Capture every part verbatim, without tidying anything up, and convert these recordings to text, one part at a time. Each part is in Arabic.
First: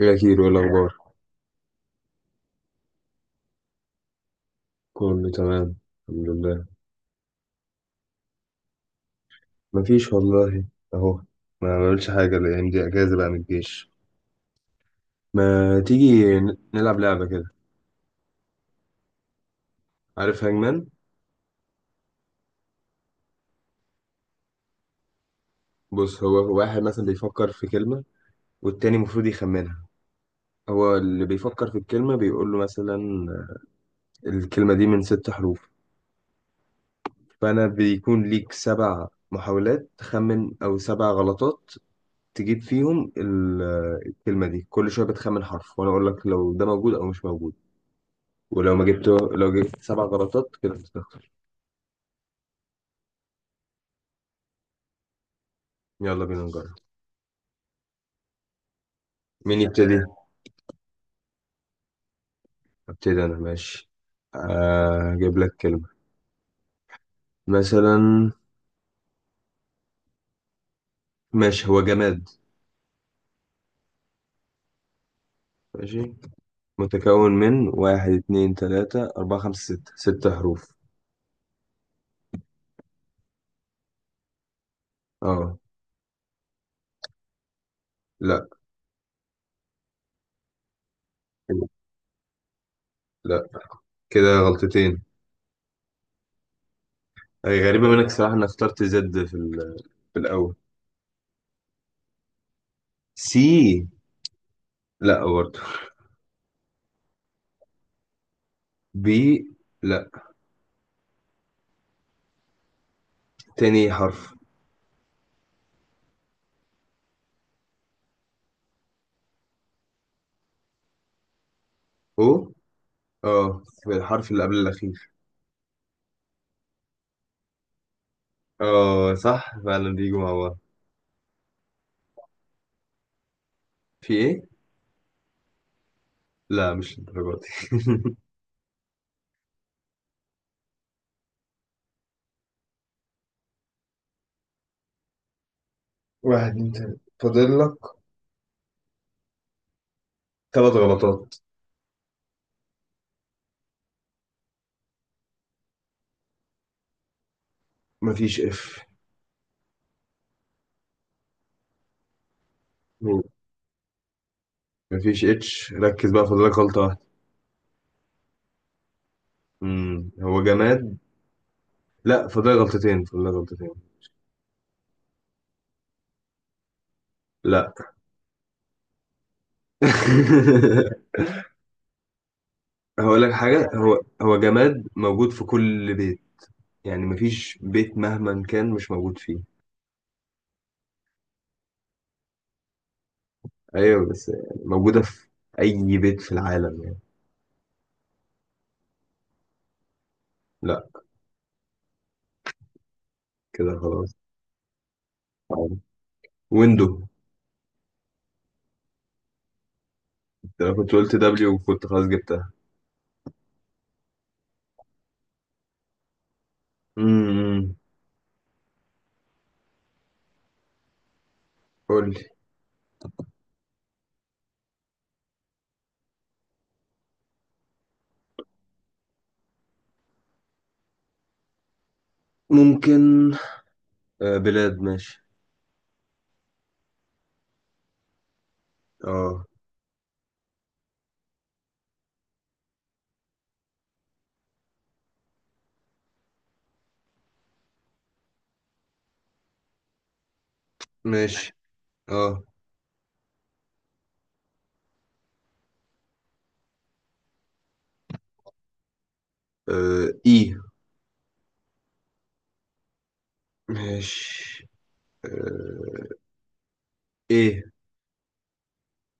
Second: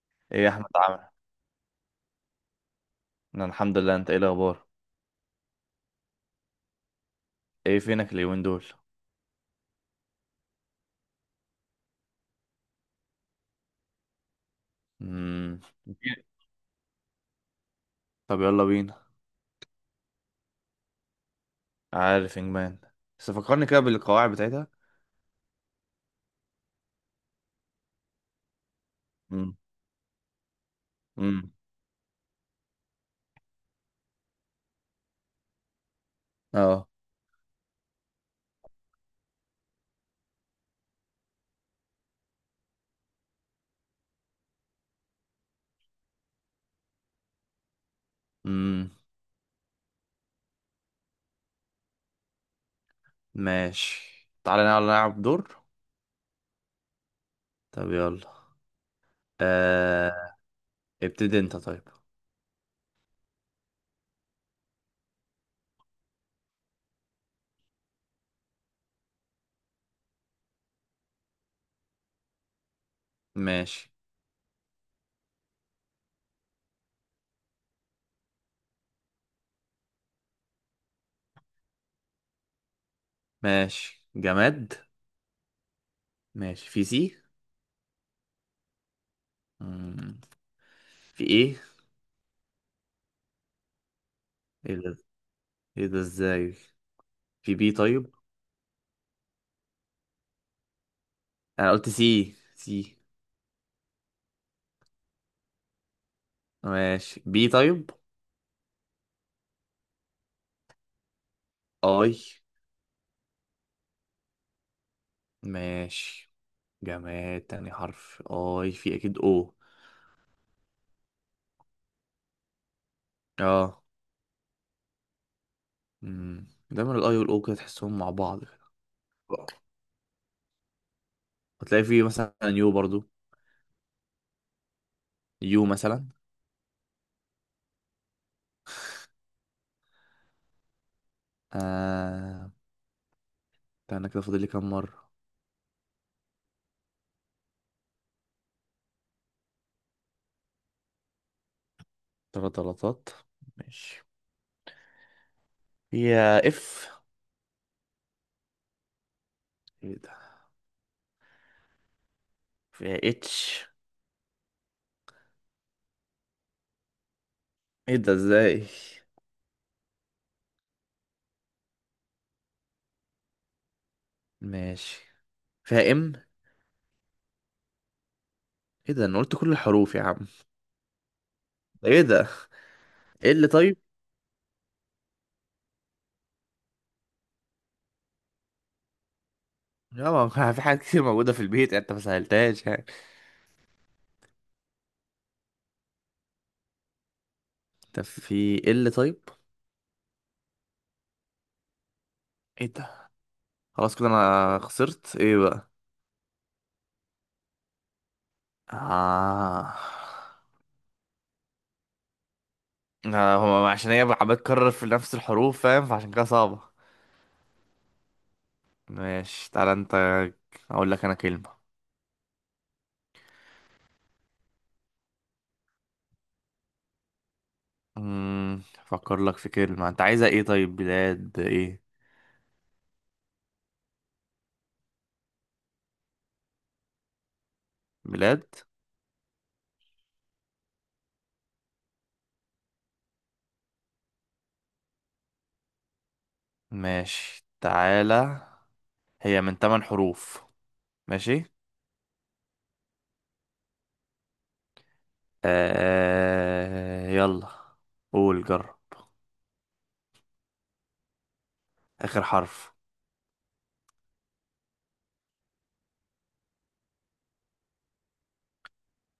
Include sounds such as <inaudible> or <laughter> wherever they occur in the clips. إيه أكيد ايه يا ولا احمد، أخبار. عامل؟ انا الحمد لله، انت ايه الاخبار؟ كله تمام. الحمد لله. ايه فينك اليومين دول؟ مفيش والله. أهو. ما بعملش حاجة الأيام دي، أجازة بقى من الجيش. امم ما تيجي ن- نلعب لعبة كده؟ طب يلا بينا. عارف هانجمان؟ عارف انجمان، بس فكرني كده بالقواعد بتاعتها. بص، هو واحد مثلا بيفكر في كلمة والتاني المفروض امم يخمنها. هو اللي امم بيفكر في الكلمة بيقول له مثلا الكلمة دي من ست حروف. اه فأنا بيكون ليك سبع محاولات تخمن أو سبع غلطات تجيب فيهم ال- الكلمة دي. كل شوية بتخمن حرف وأنا أقول لك لو ده موجود أو مش موجود. ولو ما امم جبت لو جبت سبع غلطات كده بتخسر. ماشي، تعالى نلعب نلعب دور. يلا بينا نجرب. طب يلا. مين يبتدي؟ آه... ابتدي انت طيب. ابتدي انا، ماشي. آه، اجيب لك كلمة مثلا. ماشي، هو جماد. ماشي ماشي، متكون من واحد اتنين تلاتة أربعة خمسة ستة، ست حروف. ماشي جماد. اه. ماشي، في سي؟ لا. امم في ايه؟ لا، كده ايه ده؟ غلطتين. ايه ده ازاي؟ في أي بي غريبة منك طيب. صراحة إنك اخترت زد في، ال- في الأول. انا قلت سي سي. سي، لا برضه. ماشي، بي طيب. بي، لا. اي. تاني حرف ماشي، جماد تاني حرف اي، في اكيد او. او. اه، اه. في الحرف اللي قبل الأخير. امم دايما الاي والاو كده تحسهم مع بعض كده. اه، صح فعلا بيجوا مع بعض. هتلاقي فيه مثلا يو برضو. في ايه؟ يو مثلا. لا، مش للدرجة دي. <laughs> آه، ده انا كده فاضل لي كام مرة؟ واحد اتنين تلاتة، فاضل لك ثلاث غلطات. تلات غلطات. ماشي، فيها اف؟ مفيش اف. ايه ده؟ فيها اتش؟ مفيش اتش، ركز بقى، فاضلك غلطة واحدة. ايه ده ازاي؟ مم. هو جماد. لا، فاضلك غلطتين، فاضلك غلطتين. ماشي، فيها ام؟ لا. ايه ده؟ انا قلت كل الحروف يا عم، <laughs> ده ايه ده؟ هقول ايه لك اللي حاجة. طيب؟ هو هو جماد موجود في كل بيت. يعني مفيش بيت مهما كان مش موجود فيه. يا ما ما في حاجات كتير موجودة في البيت يعني، انت ما سهلتهاش يعني. ايوه، بس يعني موجودة في اي بيت في العالم يعني. طب في ال طيب؟ لا، ايه ده؟ كده خلاص كده خلاص. انا خسرت. ايه بقى؟ ويندو. آه. انا كنت قلت دبليو وكنت خلاص جبتها. آه، هو عشان هي عمال تكرر في نفس الحروف فاهم، فعشان كده صعبة. امم. ماشي، تعالى انت. اقول لك انا كلمة. قول لي. امم افكر لك في كلمة. انت عايزة ايه طيب؟ بلاد ايه؟ ممكن. آه، بلاد، ماشي. بلاد اه. ماشي. تعالى، هي من تمن حروف. ماشي. ماشي. اه. آه يلا. قول جرب. آه، اي. اخر حرف. ماشي. آه، ايه.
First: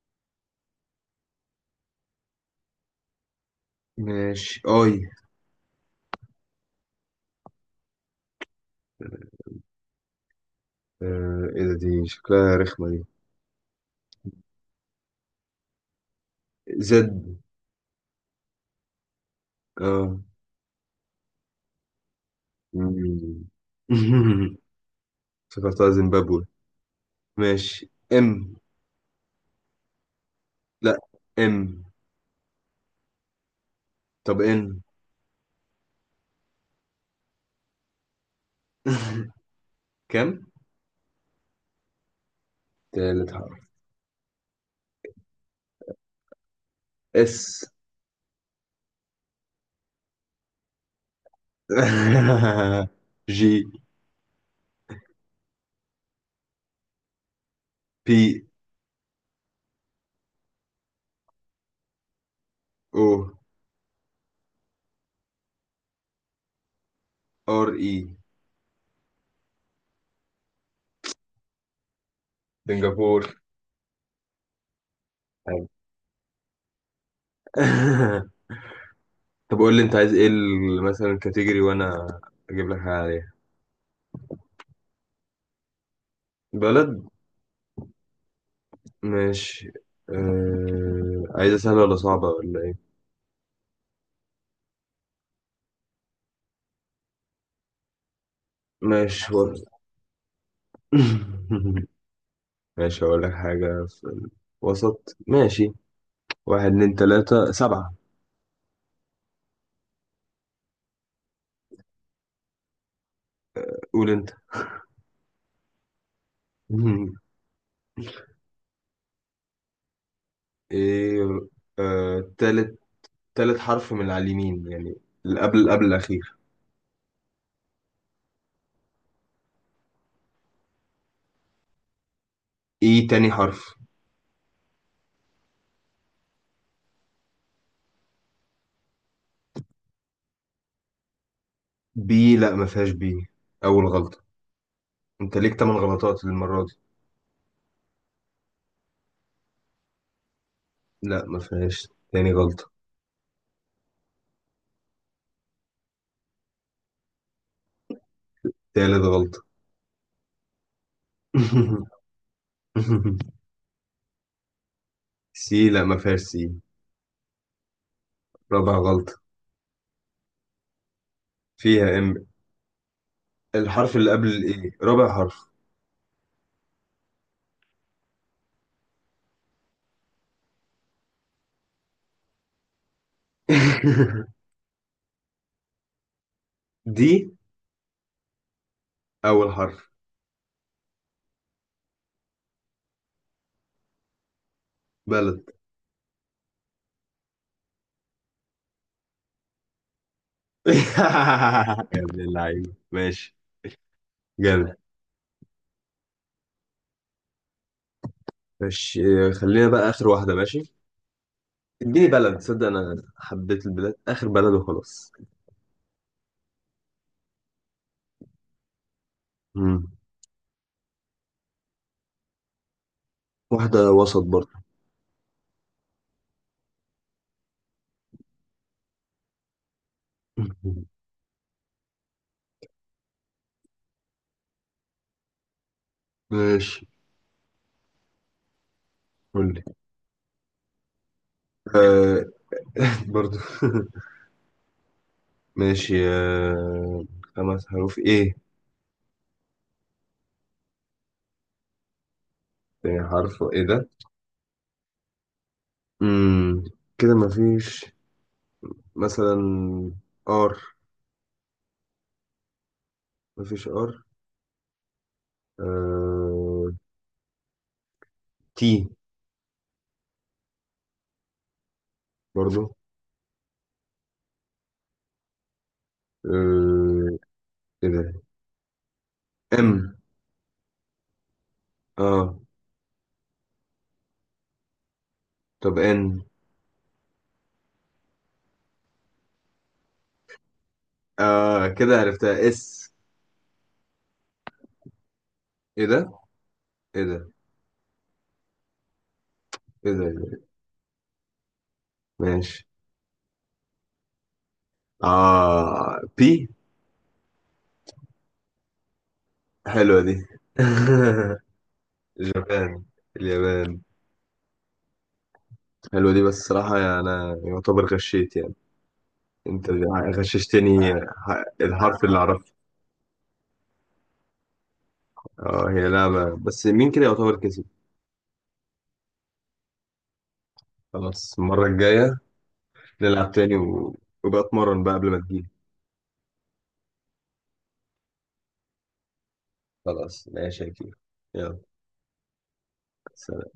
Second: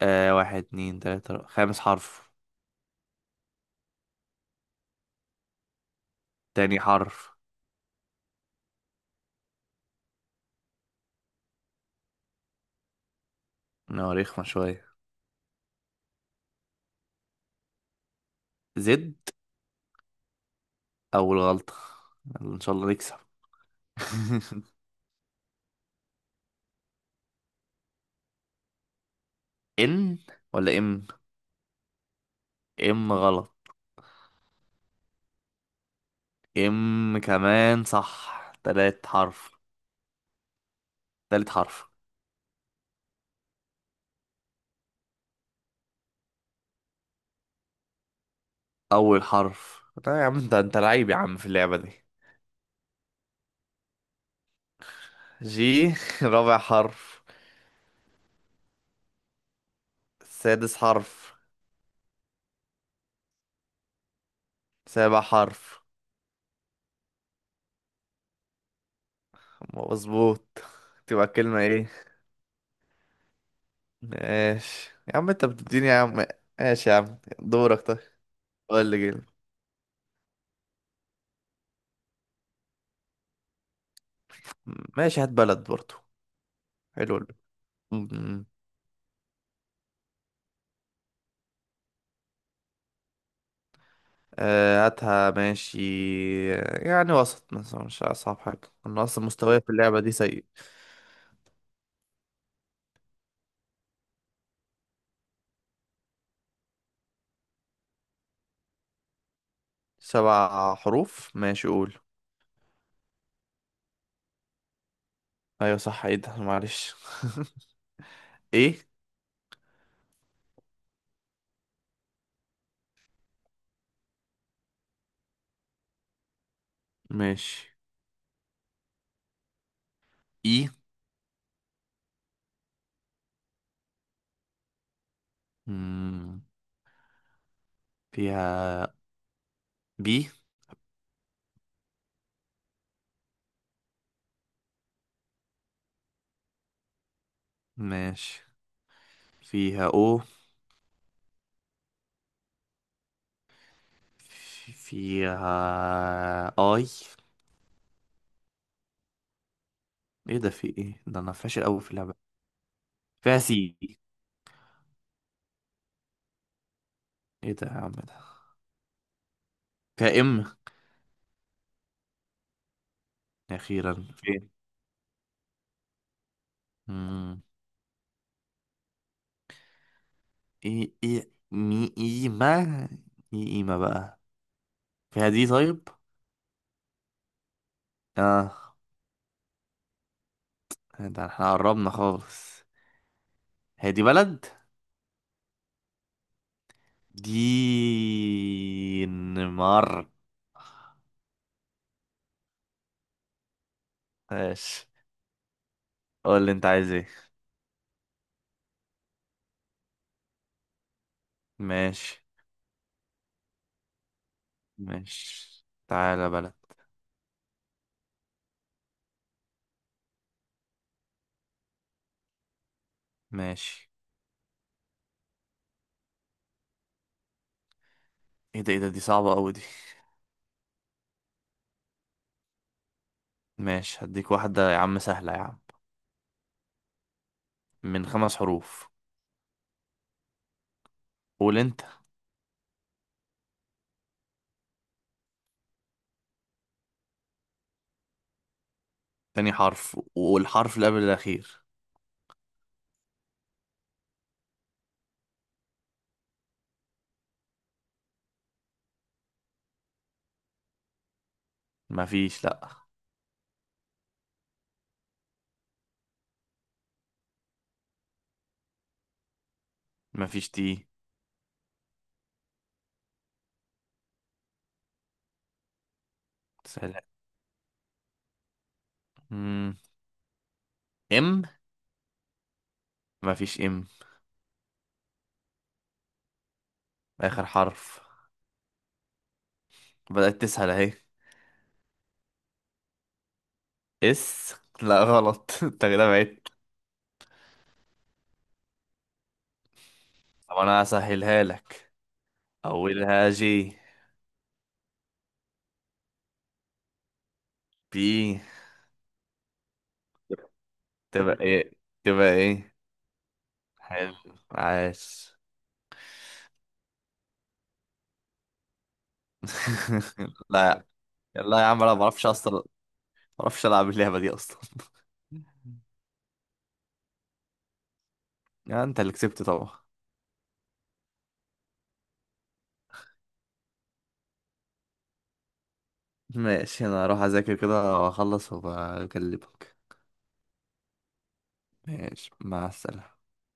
آه، واحد اتنين تلاتة أربعة. خامس حرف. ماشي. اي. تاني حرف. آه، ايه ده، دي شكلها رخمة دي. نواريخ ما شوية. زد. زد. اه. اول غلطة. يلا ان شاء الله نكسب. مم. <laughs> <laughs> افتكرتها زيمبابوي. ماشي، ام. ان ولا لا. ام؟ ام. ام غلط. طب ان. ام كمان صح، تلات حرف. <laughs> كم؟ تالت حرف. تالت حرف. اس. اول حرف. لا يا عم، انت انت لعيب يا عم في اللعبة دي. <laughs> جي. جي؟ <laughs> رابع حرف. بي. سادس حرف. او. سابع حرف. ار اي. مظبوط. تبقى كلمة ايه؟ سنغافور. ماشي يا عم، انت أيوة. بتديني يا عم. ماشي يا عم، دورك طيب. <laughs> قول لي جيل. طب قول لي انت عايز ايه ال- مثلا الكاتيجوري وانا اجيب لك حاجه عليها. ماشي، هات بلد برضو. بلد، حلو. ماشي. آه، عايزه سهله ولا صعبه ولا ايه؟ آه، هاتها ماشي. يعني وسط مثلا، مش أصعب حاجة، أنا ماشي أصلا و... مستواي في <laughs> اللعبة دي سيء. ماشي، هقول لك حاجه في الوسط، ماشي. واحد اتنين تلاته سبعه. سبع حروف ماشي، قول. قول انت. أيوة صح، إيه ده؟ معلش. <laughs> <laughs> إيه؟ ايه. آه، تالت. تالت حرف من على اليمين يعني، اللي قبل قبل الاخير. ماشي. إي. ايه تاني حرف. مم. فيها بي؟ بي، لا ما فيهاش بي، اول غلطه. انت ليك تمن غلطات المرة دي. ماشي. فيها أو؟ لا ما فيهاش، تاني غلطة. في- فيها أي؟ تالت غلطة. إيه ده؟ في إيه ده؟ أنا فاشل أوي في <laughs> اللعبة. فيها سي؟ سي، لا ما فيهاش سي. إيه ده يا عم ده؟ رابع غلطة. فيها إم؟ فيها ام. الحرف أخيرا. اللي قبل الايه، رابع حرف. فين؟ ايه ايه مي ايما. ايه ايما بقى. <laughs> فيها دي طيب؟ دي. اه. اول حرف. ده احنا قربنا خالص. هي دي بلد؟ بلد. دينمارك. <laughs> يا ابن اللعيبة، ماشي. جامد. ماشي. قول اللي انت عايز ايه. ماشي. اه، خلينا بقى اخر واحدة، ماشي. اديني ماشي. بلد، تصدق انا حبيت البلاد، اخر بلد وخلاص. ماشي تعالى، بلد. مم. واحدة ماشي. وسط برضه. ايه ده؟ ايه ده؟ دي صعبة قوي دي. <laughs> ماشي، هديك واحدة يا عم سهلة يا عم. ماشي، من خمس حروف. قول لي. قول انت. آه. <laughs> برضه <laughs> ماشي، آه، خمس حروف ايه. تاني حرف والحرف اللي قبل الاخير. تاني حرف ايه ده. امم. كده مفيش مثلا ار. مفيش، لا. مفيش ار. آه، تي. مفيش تي. برضو. سهلة. آه. ايه ده. امم ام. ام. اه. مفيش ام. طب ان. اخر حرف. بدأت تسهل اهي. اه كده عرفتها، اس. اس؟ لا غلط. <laughs> ايه انت كده ده، بعدت. ايه ده، ايه ده، إيه ده؟ طب انا هسهلها لك. ماشي. اولها جي. اه، بي. بي. حلوة دي. <laughs> تبقى ايه؟ تبقى ايه؟ جبان. اليابان. حلو. عاش. حلوة دي، بس صراحة يعني أنا يعتبر غشيت يعني. انت <laughs> لا، غششتني ه- لا يا عم، انا ما الحرف اللي بعرفش اعرفه. اصلا، ما بعرفش العب اللعبه دي اصلا. <laughs> اه، هي لعبة، بس مين كده يعتبر كسب. يعني انت اللي كسبت طبعا. خلاص، المرة الجاية نلعب تاني و... وبقى اتمرن بقى قبل ما تجيلي. ماشي، انا هروح اذاكر كده واخلص وبكلمك. خلاص ماشي يا كبير. يلا. ماشي مع السلامه. سلام.